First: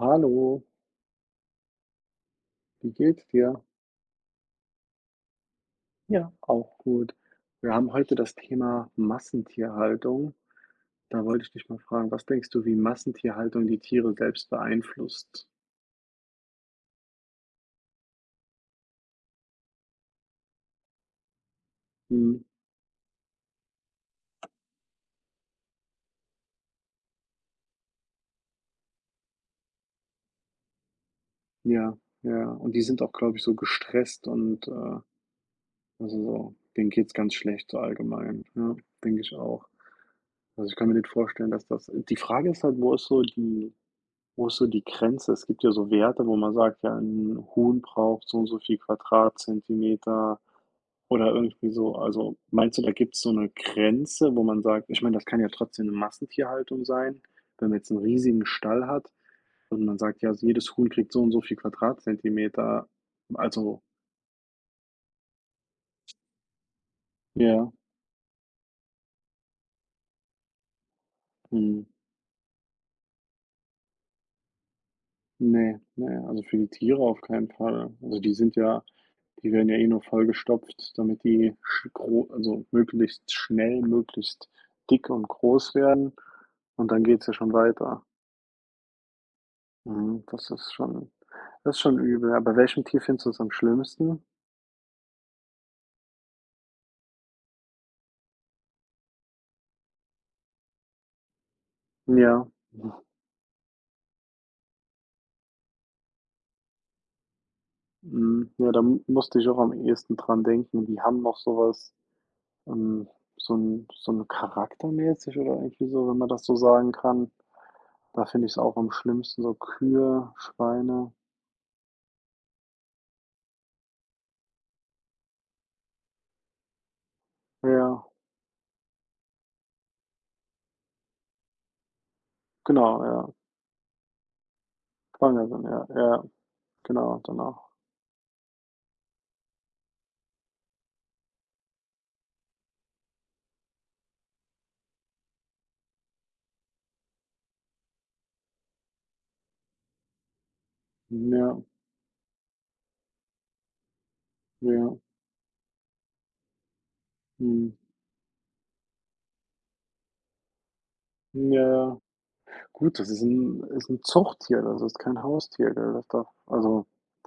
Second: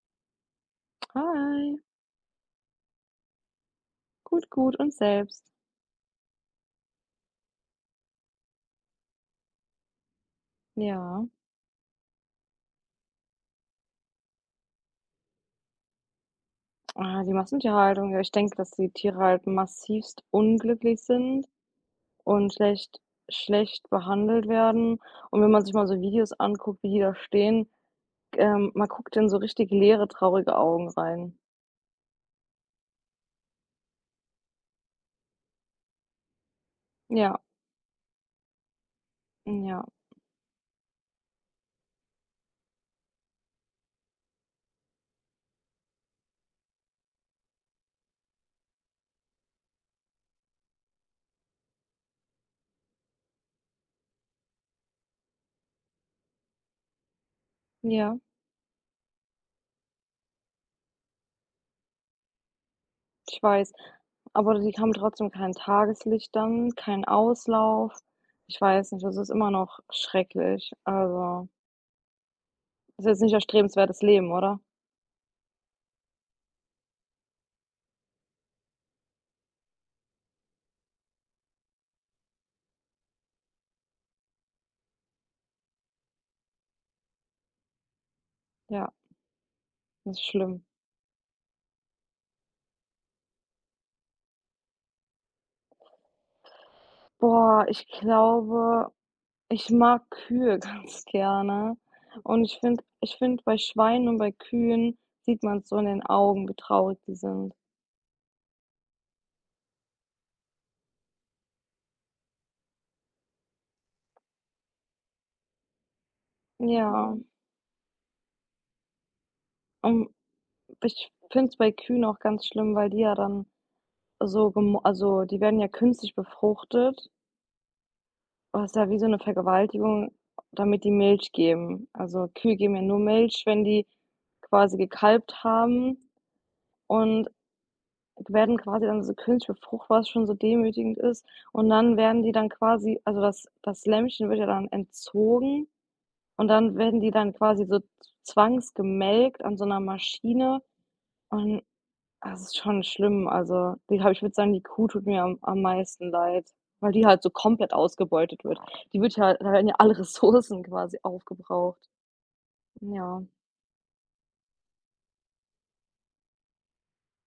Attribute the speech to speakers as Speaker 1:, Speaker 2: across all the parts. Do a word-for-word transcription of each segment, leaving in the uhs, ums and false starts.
Speaker 1: Hallo,
Speaker 2: Hi,
Speaker 1: wie geht's dir?
Speaker 2: gut, gut und selbst?
Speaker 1: Ja, auch gut. Wir haben heute das Thema Massentierhaltung.
Speaker 2: Ja,
Speaker 1: Da wollte ich dich mal fragen, was denkst du, wie Massentierhaltung die Tiere selbst beeinflusst?
Speaker 2: ah, die Massentierhaltung, ja, ich denke, dass die Tiere halt massivst unglücklich sind
Speaker 1: Mhm.
Speaker 2: und schlecht schlecht behandelt werden. Und wenn man sich mal so Videos anguckt, wie die da stehen, ähm, man guckt in so richtig leere, traurige Augen rein.
Speaker 1: Ja, ja. Und die sind auch, glaube ich, so gestresst und äh, also so, denen geht's ganz
Speaker 2: Ja,
Speaker 1: schlecht so allgemein. Ja, denke ich auch.
Speaker 2: ja,
Speaker 1: Also ich kann mir nicht vorstellen, dass das. Die Frage ist halt, wo ist so die, wo ist so die Grenze? Es gibt ja so Werte, wo man sagt, ja, ein Huhn braucht so und so viel Quadratzentimeter. Oder irgendwie so, also meinst du, da gibt es so eine Grenze, wo man sagt, ich meine, das kann ja trotzdem eine Massentierhaltung sein, wenn man jetzt einen
Speaker 2: ja,
Speaker 1: riesigen Stall hat und man sagt, ja, also jedes Huhn kriegt so und so viel Quadratzentimeter.
Speaker 2: ich weiß.
Speaker 1: Also
Speaker 2: Aber die haben trotzdem kein Tageslicht dann, keinen
Speaker 1: ja,
Speaker 2: Auslauf. Ich weiß nicht, das ist immer noch schrecklich. Also,
Speaker 1: mhm.
Speaker 2: das ist jetzt nicht erstrebenswertes Leben, oder?
Speaker 1: Ne, ne, also für die Tiere auf keinen Fall. Also die sind ja, die werden ja eh nur vollgestopft, damit die sch gro also möglichst schnell, möglichst dick und groß werden und dann geht's ja schon weiter.
Speaker 2: Ja, das ist
Speaker 1: Mhm, das
Speaker 2: schlimm.
Speaker 1: ist schon Das ist schon übel. Aber welchem Tier findest du's am schlimmsten?
Speaker 2: Boah, ich glaube, ich mag Kühe ganz gerne. Und
Speaker 1: Ja.
Speaker 2: ich finde ich finde, bei Schweinen und bei Kühen sieht man es so in den Augen, wie traurig die sind.
Speaker 1: Mhm, ja, da m musste ich auch am ehesten dran denken. Die haben noch so was, ähm so 'n so 'n charaktermäßig oder irgendwie so, wenn man das so sagen
Speaker 2: Ja.
Speaker 1: kann. Da finde ich es auch am schlimmsten, so
Speaker 2: Mhm.
Speaker 1: Kühe,
Speaker 2: Und
Speaker 1: Schweine.
Speaker 2: ich finde es bei Kühen auch ganz schlimm, weil die ja dann so gemo also, die werden ja künstlich befruchtet.
Speaker 1: Ja,
Speaker 2: Was ist ja wie so eine Vergewaltigung, damit die Milch geben. Also, Kühe geben ja nur
Speaker 1: genau, ja.
Speaker 2: Milch, wenn die quasi gekalbt
Speaker 1: Schwanger sind, ja,
Speaker 2: haben
Speaker 1: ja, genau,
Speaker 2: und
Speaker 1: danach.
Speaker 2: Werden quasi dann so künstliche Frucht, was schon so demütigend ist, und dann werden die dann quasi, also das das Lämmchen wird ja dann entzogen, und dann werden die dann quasi so zwangsgemelkt an so einer Maschine,
Speaker 1: Ja,
Speaker 2: und das ist schon schlimm. Also, die habe ich würde sagen, die Kuh
Speaker 1: ja,
Speaker 2: tut mir am am meisten leid, weil die halt so komplett
Speaker 1: mhm.
Speaker 2: ausgebeutet wird. Die wird ja da werden ja alle Ressourcen quasi
Speaker 1: Ja,
Speaker 2: aufgebraucht.
Speaker 1: ja. Gut, das ist
Speaker 2: Ja.
Speaker 1: ein, ist ein Zuchttier, das ist kein Haustier, gell? Das darf also.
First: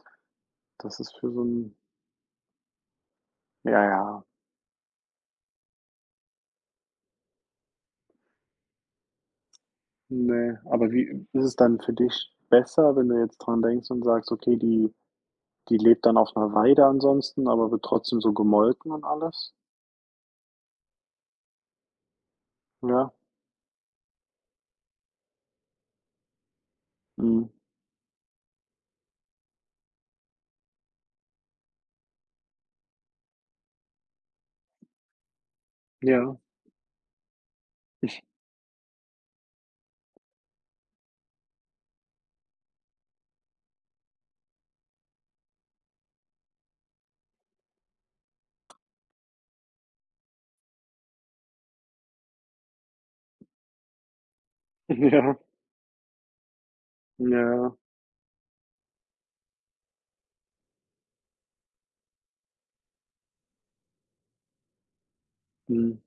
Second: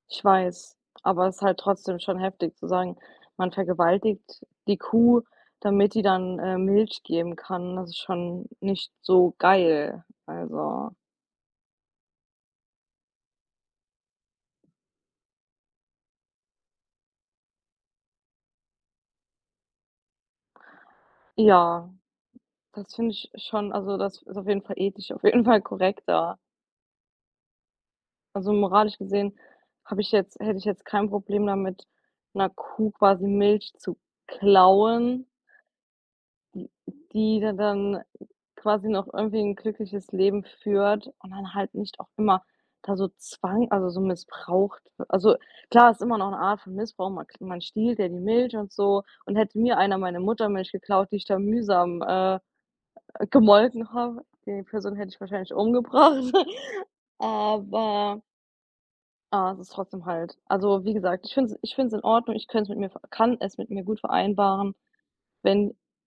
Speaker 2: Ich weiß,
Speaker 1: Das ist
Speaker 2: aber
Speaker 1: für
Speaker 2: es ist
Speaker 1: so
Speaker 2: halt
Speaker 1: 'n,
Speaker 2: trotzdem schon heftig zu sagen, man
Speaker 1: ja, ja,
Speaker 2: vergewaltigt die Kuh, damit die dann, äh, Milch geben kann. Das ist schon nicht so geil.
Speaker 1: ne.
Speaker 2: Also,
Speaker 1: Aber wie ist es dann für dich besser, wenn du jetzt dran denkst und sagst: „Okay, die die lebt dann auf 'ner Weide ansonsten, aber wird trotzdem so gemolken und alles?“
Speaker 2: ja, das
Speaker 1: Ja,
Speaker 2: finde ich schon. Also, das ist auf jeden Fall ethisch, auf jeden Fall korrekter.
Speaker 1: mhm.
Speaker 2: Also, moralisch gesehen habe ich jetzt hätte ich jetzt kein Problem damit, 'ner Kuh quasi Milch zu klauen.
Speaker 1: Ja,
Speaker 2: Die da dann quasi noch irgendwie ein glückliches Leben führt, und dann halt nicht auch immer da so Zwang, also so missbraucht w also, klar, ist immer noch eine Art von Missbrauch, man man stiehlt ja die Milch und so. Und hätte mir einer meine Muttermilch geklaut, die ich da mühsam, äh, gemolken habe, die Person hätte ich
Speaker 1: ja,
Speaker 2: wahrscheinlich umgebracht.
Speaker 1: ja,
Speaker 2: Aber ah, es ist trotzdem halt, also, wie gesagt, ich finde es ich finde es in Ordnung. Ich könnte es mit mir ver kann es mit mir gut vereinbaren, wenn
Speaker 1: mhm.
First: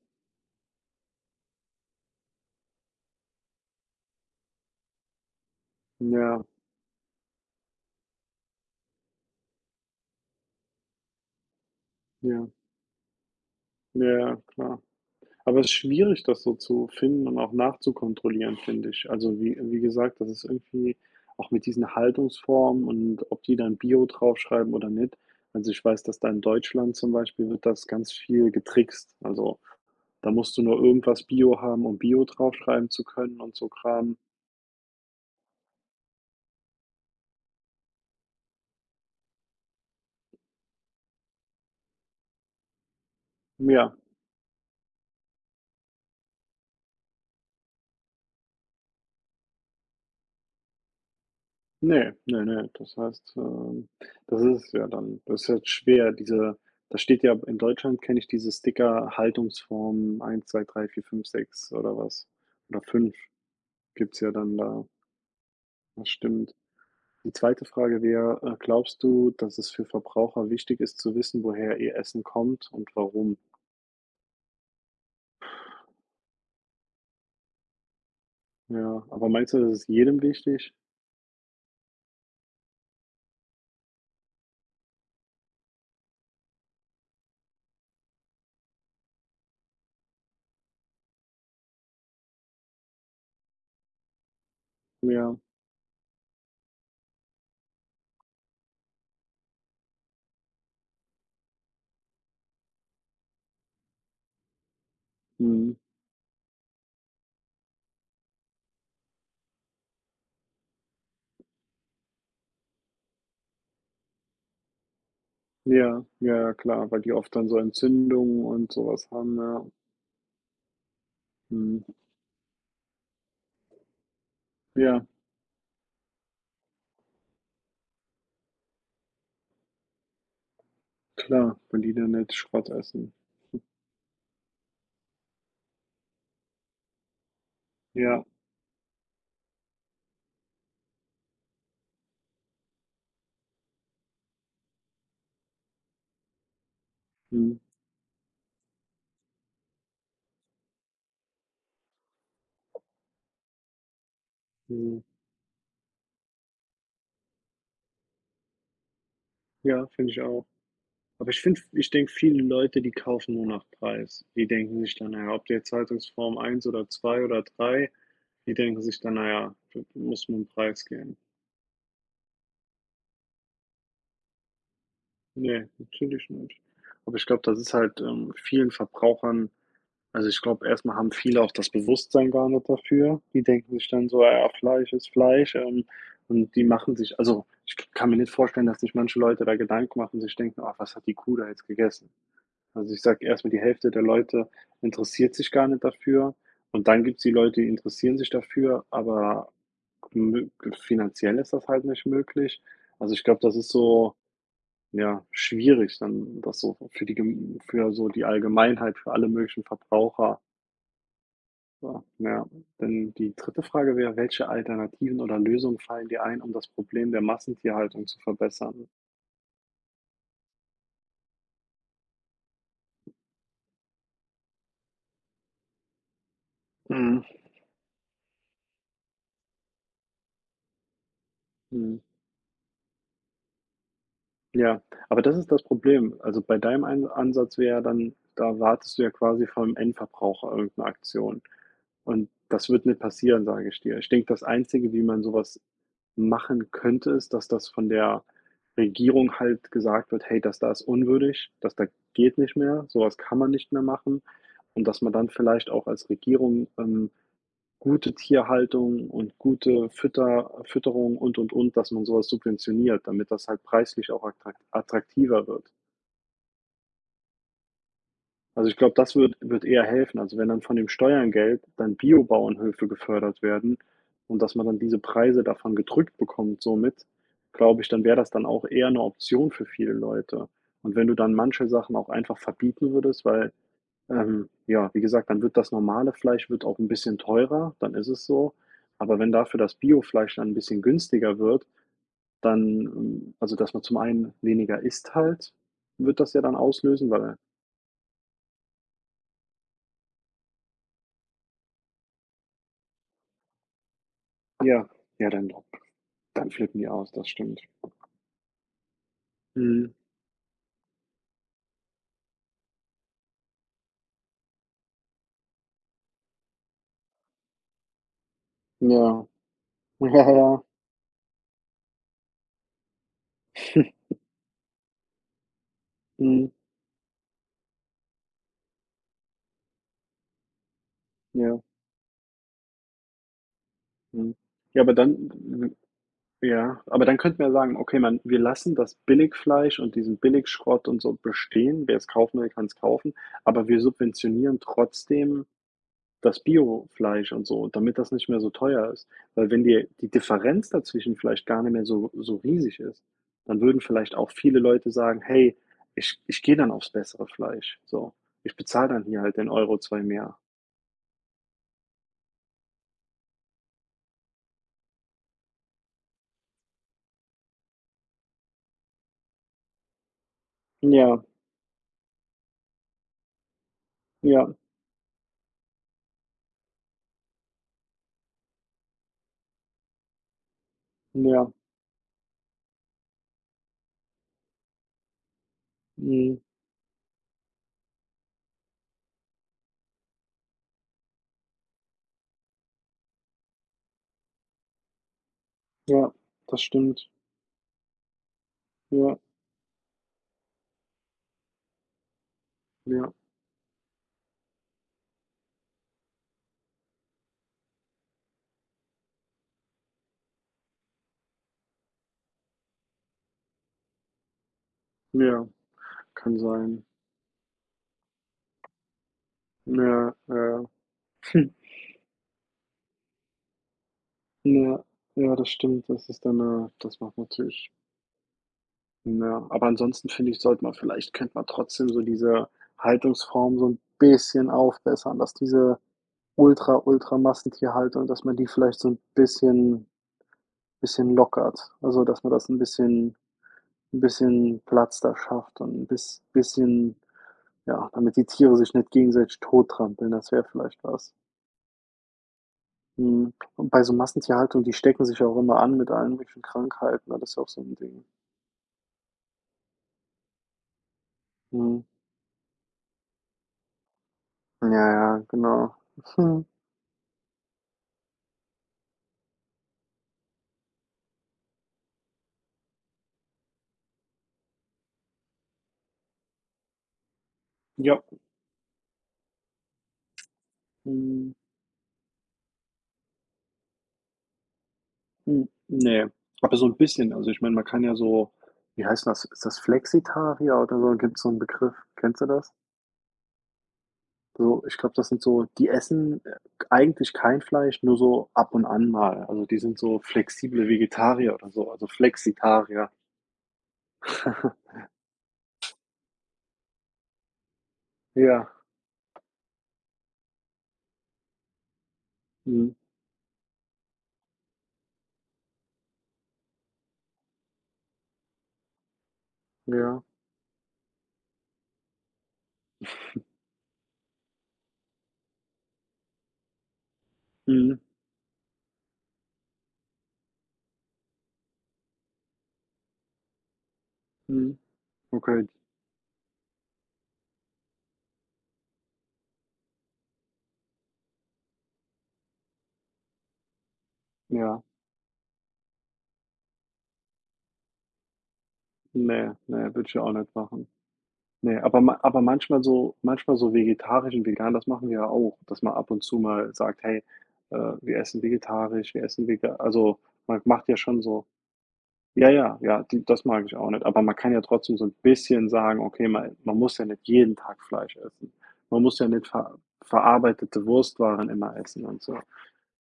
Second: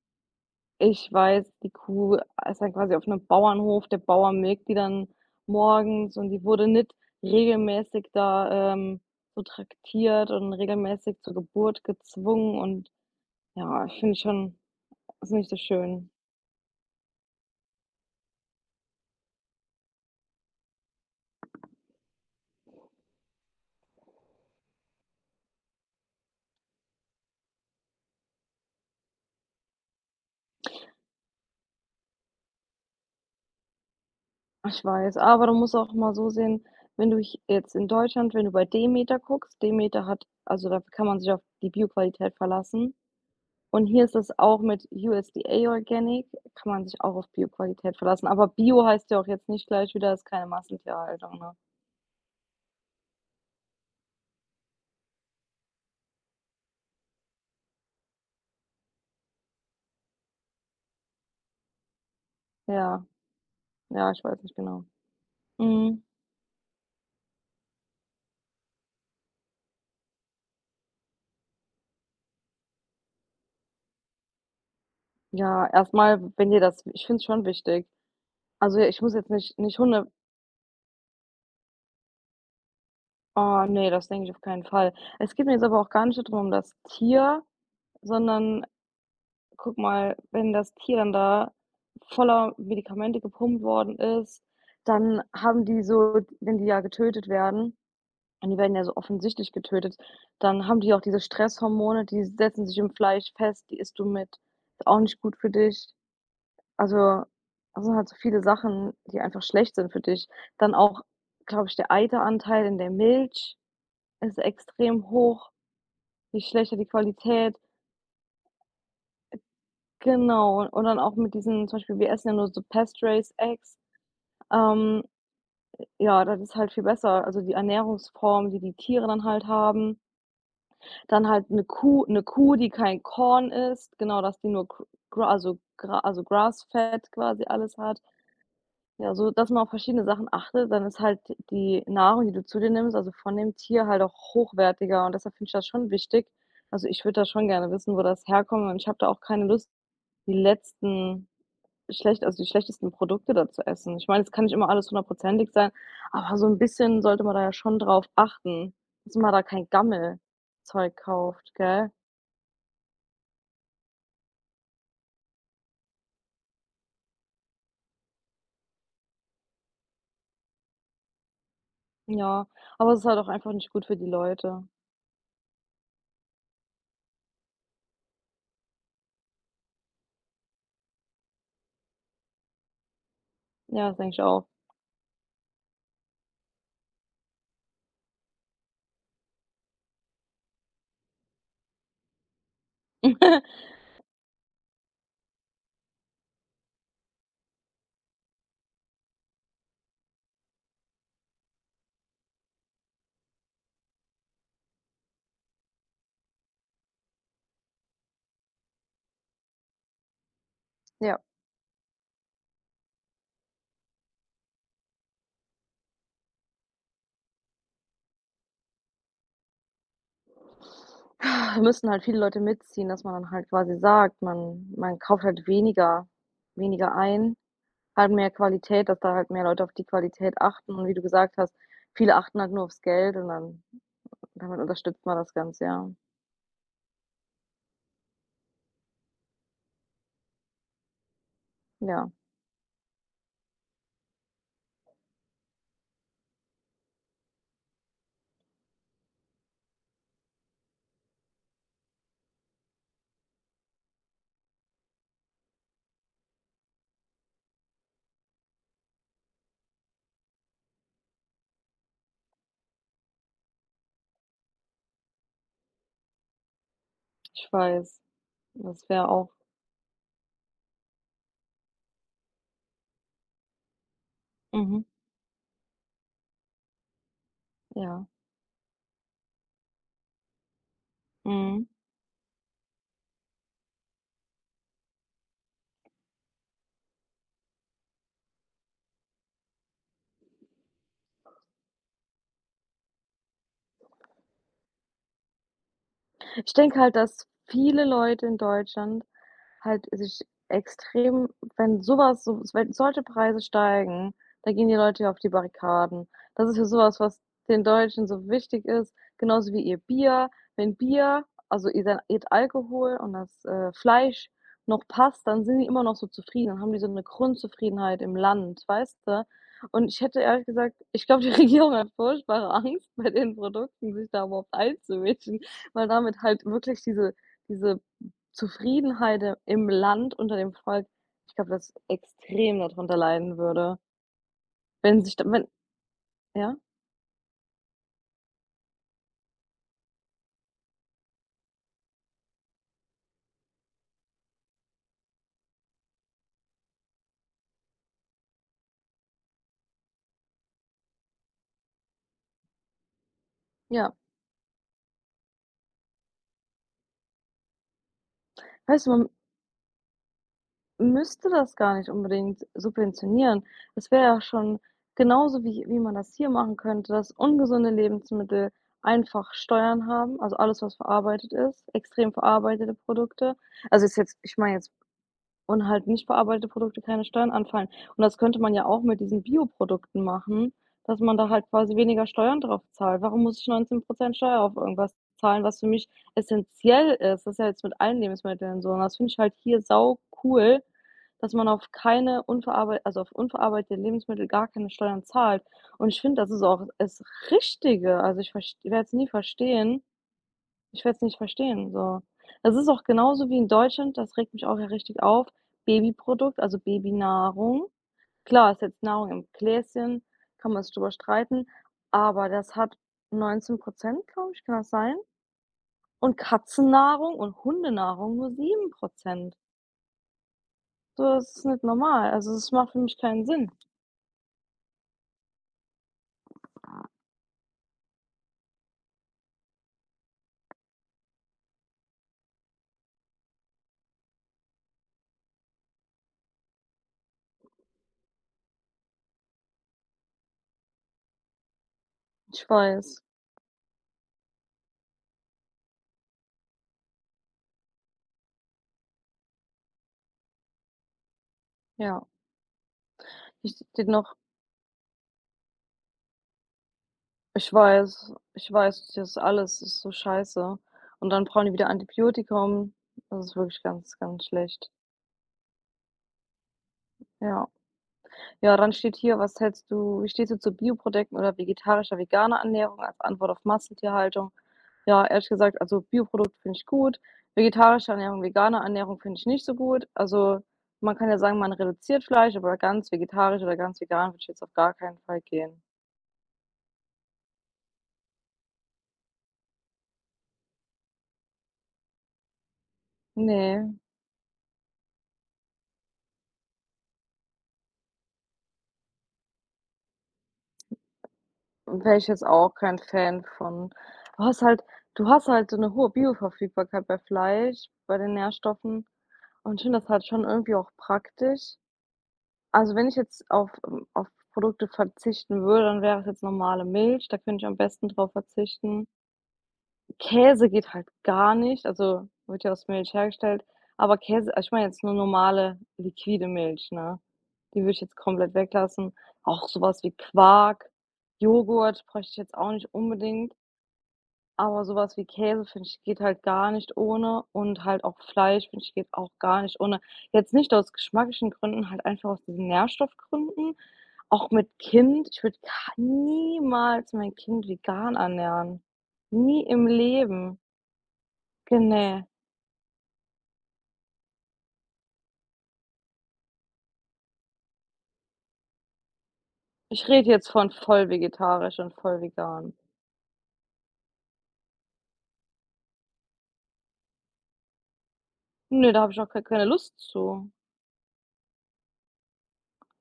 Speaker 2: Ich weiß, die Kuh ist dann quasi auf 'nem Bauernhof. Der Bauer melkt die dann morgens, und
Speaker 1: Ja,
Speaker 2: die wurde nicht regelmäßig da, ähm, so traktiert und regelmäßig zur Geburt
Speaker 1: ja,
Speaker 2: gezwungen, und ja, finde ich
Speaker 1: ja,
Speaker 2: schon,
Speaker 1: klar.
Speaker 2: ist nicht so
Speaker 1: Aber es ist
Speaker 2: schön.
Speaker 1: schwierig, das so zu finden und auch nachzukontrollieren, finde ich. Also, wie wie gesagt, das ist irgendwie auch mit diesen Haltungsformen und ob die dann Bio draufschreiben oder nicht. Also, ich weiß, dass da in Deutschland zum Beispiel wird das ganz viel getrickst. Also, da musst du nur irgendwas Bio haben, um Bio draufschreiben zu können und so Kram.
Speaker 2: Ich weiß, aber du musst auch mal so sehen, wenn du ich jetzt in Deutschland, wenn du bei Demeter guckst, Demeter hat, also, da kann man sich auf die Bioqualität verlassen. Und
Speaker 1: Ja.
Speaker 2: hier ist es auch mit U S D A Organic, kann man sich auch auf Bioqualität verlassen. Aber Bio heißt ja auch jetzt nicht gleich wieder, ist keine Massentierhaltung, ne?
Speaker 1: Ne, ne, ne. Das heißt, ähm, das ist ja dann. Das ist jetzt schwer, diese, da steht ja in Deutschland, kenne ich diese Sticker Haltungsform eins, zwei, drei, vier, fünf, sechs oder was. Oder
Speaker 2: Ja,
Speaker 1: fünf
Speaker 2: ja,
Speaker 1: gibt's
Speaker 2: ich
Speaker 1: ja
Speaker 2: weiß nicht
Speaker 1: dann
Speaker 2: genau.
Speaker 1: da.
Speaker 2: Mhm.
Speaker 1: Das stimmt. Die zweite Frage wäre, äh, glaubst du, dass es für Verbraucher wichtig ist zu wissen, woher ihr Essen kommt und warum?
Speaker 2: Ja, erstmal, wenn dir das ich finde es schon wichtig. Also, ja, ich
Speaker 1: Ja,
Speaker 2: muss
Speaker 1: aber
Speaker 2: jetzt
Speaker 1: meinst
Speaker 2: nicht
Speaker 1: du,
Speaker 2: nicht
Speaker 1: das ist
Speaker 2: Hunde,
Speaker 1: jedem wichtig?
Speaker 2: oh ne, das denke ich auf keinen Fall. Es geht mir jetzt aber auch gar nicht so drum um das Tier, sondern guck mal, wenn das Tier dann da voller Medikamente gepumpt worden ist, dann
Speaker 1: Ja,
Speaker 2: haben die so, wenn die ja getötet werden. Und die werden ja so offensichtlich getötet. Dann haben die auch diese Stresshormone, die setzen sich im Fleisch fest, die isst du mit. Ist auch nicht gut für
Speaker 1: mhm.
Speaker 2: dich. Also, das sind halt so viele Sachen, die einfach schlecht sind für dich. Dann auch, glaube ich, der Eiteranteil in der Milch ist extrem hoch.
Speaker 1: Ja, ja,
Speaker 2: Je
Speaker 1: ja,
Speaker 2: schlechter die
Speaker 1: klar, weil die oft dann
Speaker 2: Qualität.
Speaker 1: so Entzündungen und sowas haben, ja.
Speaker 2: Genau. Und dann auch mit diesen, zum
Speaker 1: Mhm.
Speaker 2: Beispiel, wir essen ja nur so Pasture-Raised Eggs. Ähm,
Speaker 1: Ja.
Speaker 2: ja, das ist halt viel besser. Also die Ernährungsform, die die Tiere dann halt haben. Dann halt
Speaker 1: Klar,
Speaker 2: 'ne
Speaker 1: wenn die
Speaker 2: Kuh
Speaker 1: dann
Speaker 2: 'ne
Speaker 1: nicht
Speaker 2: Kuh, die
Speaker 1: Schrott
Speaker 2: kein
Speaker 1: essen.
Speaker 2: Korn isst, genau, dass die nur gr gra also gra also Grass-fed quasi alles hat.
Speaker 1: Ja,
Speaker 2: Ja, so dass man auf verschiedene Sachen achtet, dann ist halt die Nahrung, die du zu dir nimmst, also von dem Tier halt auch hochwertiger, und deshalb finde ich das schon wichtig. Also, ich würde da schon
Speaker 1: mhm,
Speaker 2: gerne wissen, wo das herkommt, und ich habe da auch keine Lust, die letzten, schlecht also die schlechtesten Produkte da zu essen. Ich meine, es kann nicht immer alles
Speaker 1: mhm.
Speaker 2: hundertprozentig sein, aber so 'n bisschen sollte man da ja schon drauf achten, dass man da kein
Speaker 1: Ja, finde ich auch.
Speaker 2: Gammelzeug
Speaker 1: Aber ich
Speaker 2: kauft,
Speaker 1: finde
Speaker 2: gell?
Speaker 1: ich denke, viele Leute, die kaufen nur nach Preis. Die denken sich dann: naja, ob du Zeitungsform eins oder zwei oder drei, die denken sich dann: naja, das muss mit'm Preis gehen.“
Speaker 2: Ja, aber es ist halt auch einfach nicht gut für die Leute.
Speaker 1: Ne, natürlich nicht. Aber ich glaube, das ist halt, ähm, vielen Verbrauchern. Also, ich glaube, erstmal haben viele auch das Bewusstsein gar nicht dafür. Die denken sich
Speaker 2: Ja, das
Speaker 1: dann
Speaker 2: denke ich
Speaker 1: so: ah
Speaker 2: auch.
Speaker 1: „Ja, Fleisch ist Fleisch“, ähm, und die machen sich, also, ich kann mir nicht vorstellen, dass sich manche Leute da Gedanken machen, sich denken: „Ah, was hat die Kuh da jetzt gegessen?“ Also, ich sage, erstmal die Hälfte der Leute interessiert sich gar nicht dafür und dann gibt es die Leute, die interessieren sich dafür, aber mö finanziell ist das halt nicht möglich. Also, ich glaube, das ist so, ja, schwierig dann, das so für die gem für so die Allgemeinheit, für alle möglichen Verbraucher
Speaker 2: Ja.
Speaker 1: so, ja. Denn die dritte Frage wäre, welche Alternativen oder Lösungen fallen dir ein, um das Problem der Massentierhaltung zu verbessern?
Speaker 2: Müssen halt viele Leute mitziehen, dass man dann halt quasi sagt, man man kauft halt weniger weniger
Speaker 1: Mhm.
Speaker 2: ein, halt mehr Qualität, dass da halt mehr Leute auf die Qualität achten, und wie du gesagt hast,
Speaker 1: Mhm.
Speaker 2: viele achten halt nur aufs Geld, und dann damit
Speaker 1: Ja,
Speaker 2: unterstützt man
Speaker 1: aber
Speaker 2: das
Speaker 1: das ist das
Speaker 2: Ganze, ja.
Speaker 1: Problem. Also, bei deinem Ein Ansatz wäre ja dann, da wartest du ja quasi vom Endverbraucher irgendeine Aktion.
Speaker 2: Ja,
Speaker 1: Und das wird nicht passieren, sage ich dir. Ich denke, das Einzige, wie man sowas machen könnte, ist, dass das von der Regierung halt gesagt wird: „Hey, das da ist unwürdig, das da geht nicht mehr, sowas kann man nicht mehr machen.“ Und dass man dann vielleicht auch als Regierung, ähm gute Tierhaltung und gute Fütter Fütterung und, und, und, dass man sowas subventioniert, damit das halt preislich auch attrakt attraktiver wird.
Speaker 2: ich weiß.
Speaker 1: Also, ich
Speaker 2: Das
Speaker 1: glaube,
Speaker 2: wäre
Speaker 1: das
Speaker 2: auch,
Speaker 1: wird wird eher helfen. Also, wenn dann von dem Steuergeld dann Biobauernhöfe gefördert werden und dass man dann
Speaker 2: mhm,
Speaker 1: diese Preise davon gedrückt bekommt somit, glaube ich, dann
Speaker 2: ja,
Speaker 1: wäre das dann auch eher eine Option für viele Leute. Und wenn du dann
Speaker 2: mhm.
Speaker 1: manche Sachen auch einfach verbieten würdest, weil, Ähm, ja, wie gesagt, dann wird das normale Fleisch wird auch ein bisschen teurer, dann ist es so. Aber wenn dafür das Biofleisch dann ein bisschen günstiger wird, dann, ähm also, dass man zum einen weniger isst halt, wird das ja
Speaker 2: Ich
Speaker 1: dann
Speaker 2: denke halt,
Speaker 1: auslösen,
Speaker 2: dass
Speaker 1: weil,
Speaker 2: viele Leute in Deutschland halt sich extrem, wenn sowas, so wenn solche Preise steigen, da gehen die
Speaker 1: ja,
Speaker 2: Leute ja auf die
Speaker 1: ja, dann
Speaker 2: Barrikaden. Das
Speaker 1: dann
Speaker 2: ist ja
Speaker 1: flippen die
Speaker 2: sowas,
Speaker 1: aus,
Speaker 2: was
Speaker 1: das stimmt.
Speaker 2: den Deutschen so wichtig ist, genauso wie ihr
Speaker 1: Mhm.
Speaker 2: Bier. Wenn Bier, also ihr ihr Alkohol und das, äh, Fleisch noch passt, dann sind die immer noch so zufrieden, dann haben die so eine Grundzufriedenheit im Land, weißt
Speaker 1: Ja.
Speaker 2: du? Und ich hätte
Speaker 1: Ja,
Speaker 2: ehrlich
Speaker 1: ja.
Speaker 2: gesagt, ich glaube, die Regierung hat furchtbare Angst, bei den Produkten sich da überhaupt einzumischen, weil damit halt
Speaker 1: Mhm.
Speaker 2: wirklich diese diese Zufriedenheit im Land unter dem Volk, ich glaube,
Speaker 1: Ja.
Speaker 2: das extrem darunter leiden würde,
Speaker 1: Mhm. Ja, aber
Speaker 2: wenn sich da, wenn,
Speaker 1: dann.
Speaker 2: ja?
Speaker 1: Ja, aber dann könnten wir sagen, okay, man wir lassen das Billigfleisch und diesen Billigschrott und so bestehen. Wer es kaufen will, kann es kaufen, aber wir subventionieren trotzdem das Biofleisch und so, damit das nicht mehr so teuer ist. Weil wenn die die Differenz dazwischen vielleicht gar nicht mehr so so riesig ist, dann würden
Speaker 2: Ja.
Speaker 1: vielleicht auch viele Leute sagen: „Hey, ich ich gehe dann aufs bessere Fleisch, so. Ich
Speaker 2: Weißt
Speaker 1: bezahle
Speaker 2: du,
Speaker 1: dann
Speaker 2: man
Speaker 1: hier halt den Euro, zwei mehr.“
Speaker 2: müsste das gar nicht unbedingt subventionieren. Das wäre ja schon, genauso wie wie man das hier machen könnte, dass ungesunde Lebensmittel einfach Steuern haben, also alles, was
Speaker 1: Ja,
Speaker 2: verarbeitet ist, extrem verarbeitete Produkte. Also ist jetzt, ich
Speaker 1: ja,
Speaker 2: meine jetzt. Und halt nicht verarbeitete Produkte keine Steuern anfallen. Und das könnte man ja auch mit diesen Bioprodukten machen, dass man da halt
Speaker 1: ja,
Speaker 2: quasi weniger Steuern drauf zahlt. Warum muss ich neunzehn Steuer auf irgendwas zahlen, was für mich
Speaker 1: mhm,
Speaker 2: essentiell ist? Das ist ja jetzt mit allen Lebensmitteln so. Und das finde ich halt hier sau cool dass man auf keine unverarbeit also auf unverarbeitete Lebensmittel gar keine Steuern zahlt. Und ich
Speaker 1: ja,
Speaker 2: finde, das ist
Speaker 1: das
Speaker 2: auch das
Speaker 1: stimmt.
Speaker 2: Richtige. Also, ich verst werde es nie
Speaker 1: Ja,
Speaker 2: verstehen, ich werde es nicht verstehen, so. Das ist auch
Speaker 1: ja,
Speaker 2: genauso wie in Deutschland, das regt mich auch ja richtig auf, Babyprodukt, also Babynahrung. Klar, ist jetzt Nahrung im Gläschen, kann man sich drüber streiten, aber das hat neunzehn Prozent, glaube ich, kann das sein?
Speaker 1: ja.
Speaker 2: Und
Speaker 1: Kann sein.
Speaker 2: Katzennahrung und Hundenahrung nur sieben Prozent.
Speaker 1: Ja, ja.
Speaker 2: So, das ist
Speaker 1: Hm,
Speaker 2: nicht normal. Also, das macht für mich keinen Sinn.
Speaker 1: ja. Ja, das stimmt. Das ist dann, äh das macht natürlich, ja, aber ansonsten finde ich, sollte man vielleicht könnte man trotzdem so diese Haltungsform so ein bisschen aufbessern, dass diese Ultra Ultra Massentierhaltung, dass man die vielleicht so ein bisschen bisschen lockert. Also, dass man
Speaker 2: Ich
Speaker 1: das ein
Speaker 2: weiß,
Speaker 1: bisschen, ein bisschen Platz da schafft und ein bis bisschen, ja, damit die Tiere sich nicht gegenseitig tottrampeln, das wäre vielleicht was.
Speaker 2: ja.
Speaker 1: Mhm.
Speaker 2: Ich
Speaker 1: Und bei
Speaker 2: den
Speaker 1: so
Speaker 2: noch
Speaker 1: Massentierhaltung, die stecken sich ja auch immer an mit allen möglichen Krankheiten, ne? Das ist ja auch
Speaker 2: Ich
Speaker 1: so 'n Ding.
Speaker 2: weiß, ich weiß, das alles ist so scheiße. Und dann brauchen die wieder
Speaker 1: Mhm.
Speaker 2: Antibiotikum. Das ist wirklich ganz, ganz
Speaker 1: Ja,
Speaker 2: schlecht.
Speaker 1: ja, genau. Hm,
Speaker 2: Ja. Ja, dann steht hier: „Was hältst du Wie stehst du zu Bioprodukten oder vegetarischer, veganer Ernährung als Antwort auf Massentierhaltung?" Ja, ehrlich gesagt, also Bioprodukt finde ich gut. Vegetarische
Speaker 1: ja,
Speaker 2: Ernährung, vegane Ernährung finde ich nicht so gut. Also, man kann ja
Speaker 1: hm,
Speaker 2: sagen, man reduziert Fleisch, aber ganz vegetarisch oder ganz vegan würde ich jetzt auf gar keinen Fall
Speaker 1: hm,
Speaker 2: gehen.
Speaker 1: ne. Aber so 'n bisschen, also ich meine, man kann ja so, wie heißt das? Ist das Flexitarier oder so? Gibt's so 'n Begriff? Kennst du das?
Speaker 2: Ne.
Speaker 1: So, ich glaube, das sind so die essen, äh, eigentlich kein Fleisch, nur so ab und an mal. Also, die sind so flexible Vegetarier oder so, also
Speaker 2: Wäre ich jetzt auch kein
Speaker 1: Flexitarier.
Speaker 2: Fan von. Du hast halt du hast halt so 'ne hohe Bioverfügbarkeit bei Fleisch, bei den
Speaker 1: Ja.
Speaker 2: Nährstoffen, und ich finde das halt schon irgendwie auch praktisch.
Speaker 1: Mhm.
Speaker 2: Also, wenn ich jetzt auf ähm, auf Produkte verzichten würde, dann wäre es jetzt normale Milch, da könnte ich am besten drauf verzichten.
Speaker 1: Ja.
Speaker 2: Käse geht halt gar nicht, also, wird ja aus Milch hergestellt, aber Käse, also, ich meine jetzt nur normale liquide Milch, ne? Die würde
Speaker 1: Mhm.
Speaker 2: ich jetzt komplett weglassen. Auch so was wie Quark, Joghurt bräuchte ich jetzt auch nicht unbedingt.
Speaker 1: Mhm.
Speaker 2: Aber sowas wie Käse,
Speaker 1: Okay.
Speaker 2: finde ich, geht halt gar nicht ohne, und halt auch Fleisch, finde ich, geht auch gar nicht ohne. Jetzt nicht aus geschmacklichen Gründen, halt einfach aus diesen Nährstoffgründen. Auch mit
Speaker 1: Ja,
Speaker 2: Kind, ich würde niemals mein Kind vegan ernähren.
Speaker 1: ne,
Speaker 2: Nie im
Speaker 1: ne, würde ich ja auch nicht
Speaker 2: Leben.
Speaker 1: machen.
Speaker 2: Ge
Speaker 1: Ne, aber ma
Speaker 2: ne.
Speaker 1: aber manchmal, so manchmal so vegetarisch und vegan, das machen wir ja auch, dass man ab und zu mal sagt: „Hey, äh, wir essen vegetarisch, wir essen vegan,
Speaker 2: Ich
Speaker 1: also,
Speaker 2: rede jetzt
Speaker 1: man
Speaker 2: von
Speaker 1: macht ja
Speaker 2: voll
Speaker 1: schon so,
Speaker 2: vegetarisch und voll
Speaker 1: ja,
Speaker 2: vegan.
Speaker 1: ja, ja, die, das mag ich auch nicht, aber man kann ja trotzdem so ein bisschen sagen: „Okay, man man muss ja nicht jeden Tag Fleisch essen.
Speaker 2: Ne, da
Speaker 1: Man
Speaker 2: habe
Speaker 1: muss
Speaker 2: ich
Speaker 1: ja
Speaker 2: auch ke
Speaker 1: nicht
Speaker 2: keine
Speaker 1: ver
Speaker 2: Lust zu.
Speaker 1: verarbeitete Wurstwaren immer essen und so.“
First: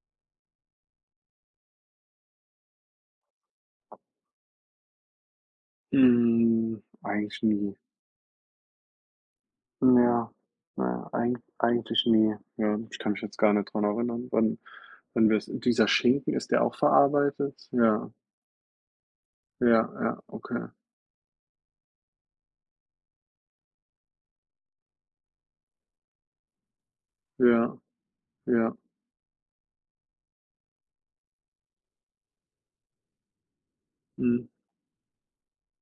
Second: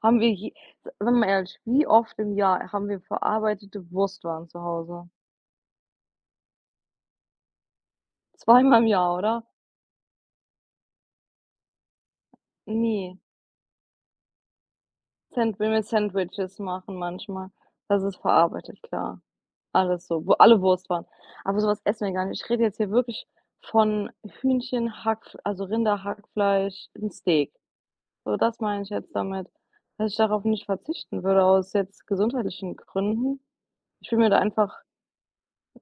Speaker 2: Haben wir je sind wir ehrlich, wie oft im Jahr haben wir verarbeitete Wurstwaren zu Hause?
Speaker 1: Hm, eigentlich nie.
Speaker 2: Zweimal im Jahr, oder?
Speaker 1: Ja, na, eigen eigentlich nie. Ja, ich kann
Speaker 2: nie
Speaker 1: mich jetzt gar nicht dran erinnern, wann wann wir's,
Speaker 2: Sand Wenn wir
Speaker 1: dieser Schinken, ist
Speaker 2: Sandwiches
Speaker 1: der auch
Speaker 2: machen manchmal.
Speaker 1: verarbeitet?
Speaker 2: Das
Speaker 1: Ja,
Speaker 2: ist verarbeitet, klar.
Speaker 1: ja,
Speaker 2: Alles
Speaker 1: ja,
Speaker 2: so, wo, alle
Speaker 1: okay.
Speaker 2: Wurstwaren. Aber so was essen wir gar nicht. Ich rede jetzt hier wirklich von Hühnchen, Hack, also Rinder, Hackfleisch, 'n Steak.
Speaker 1: Ja,
Speaker 2: So, das
Speaker 1: ja,
Speaker 2: meine ich jetzt damit, dass ich darauf nicht verzichten würde aus jetzt gesundheitlichen Gründen. Ich bin mir da
Speaker 1: mhm.
Speaker 2: einfach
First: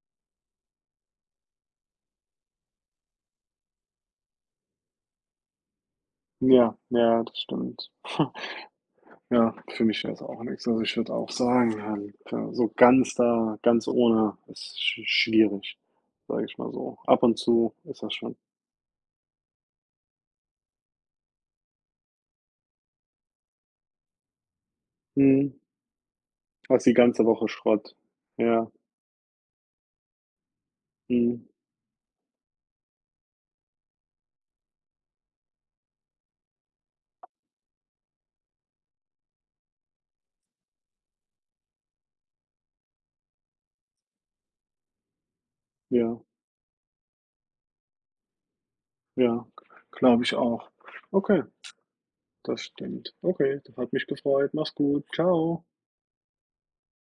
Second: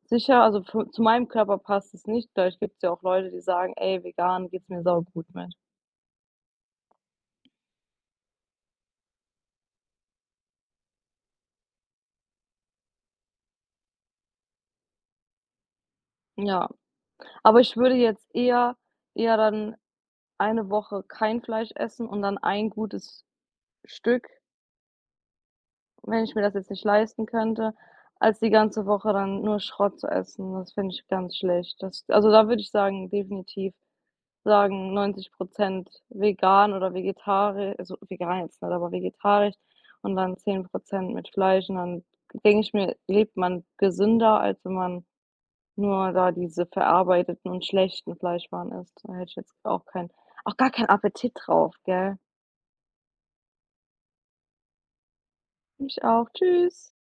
Speaker 2: sicher, also für zu meinem Körper passt es nicht. Vielleicht gibt's ja auch Leute, die sagen: „Ey, vegan geht's mir saugut mit."
Speaker 1: Ja, ja, das stimmt. Ja, für mich wäre es auch nichts. Also, ich würde auch sagen, halt, äh, so ganz da ganz ohne ist sch schwierig, sage ich
Speaker 2: Ja,
Speaker 1: mal so. Ab und
Speaker 2: aber
Speaker 1: zu
Speaker 2: ich würde
Speaker 1: ist das
Speaker 2: jetzt
Speaker 1: schon.
Speaker 2: eher, eher dann eine Woche kein Fleisch essen und dann ein gutes Stück,
Speaker 1: Mhm.
Speaker 2: wenn ich mir das jetzt nicht
Speaker 1: Also, die
Speaker 2: leisten
Speaker 1: ganze Woche
Speaker 2: könnte,
Speaker 1: Schrott.
Speaker 2: als die
Speaker 1: Ja,
Speaker 2: ganze Woche dann nur Schrott zu essen. Das finde ich ganz
Speaker 1: mhm.
Speaker 2: schlecht. Das, also, da würde ich sagen definitiv sagen, neunzig vegan oder vegetarisch, also, vegan jetzt nicht, aber vegetarisch, und dann zehn mit Fleisch, und dann denke ich mir, lebt man gesünder, als wenn man nur
Speaker 1: Ja,
Speaker 2: da diese verarbeiteten und schlechten Fleischwaren isst. Da hätte ich
Speaker 1: ja,
Speaker 2: jetzt auch keinen
Speaker 1: glaube ich
Speaker 2: auch
Speaker 1: auch.
Speaker 2: gar keinen Appetit
Speaker 1: Okay.
Speaker 2: drauf, gell?
Speaker 1: Das stimmt. Okay, das hat mich gefreut. Mach's gut. Ciao.
Speaker 2: Ich auch. Tschüss.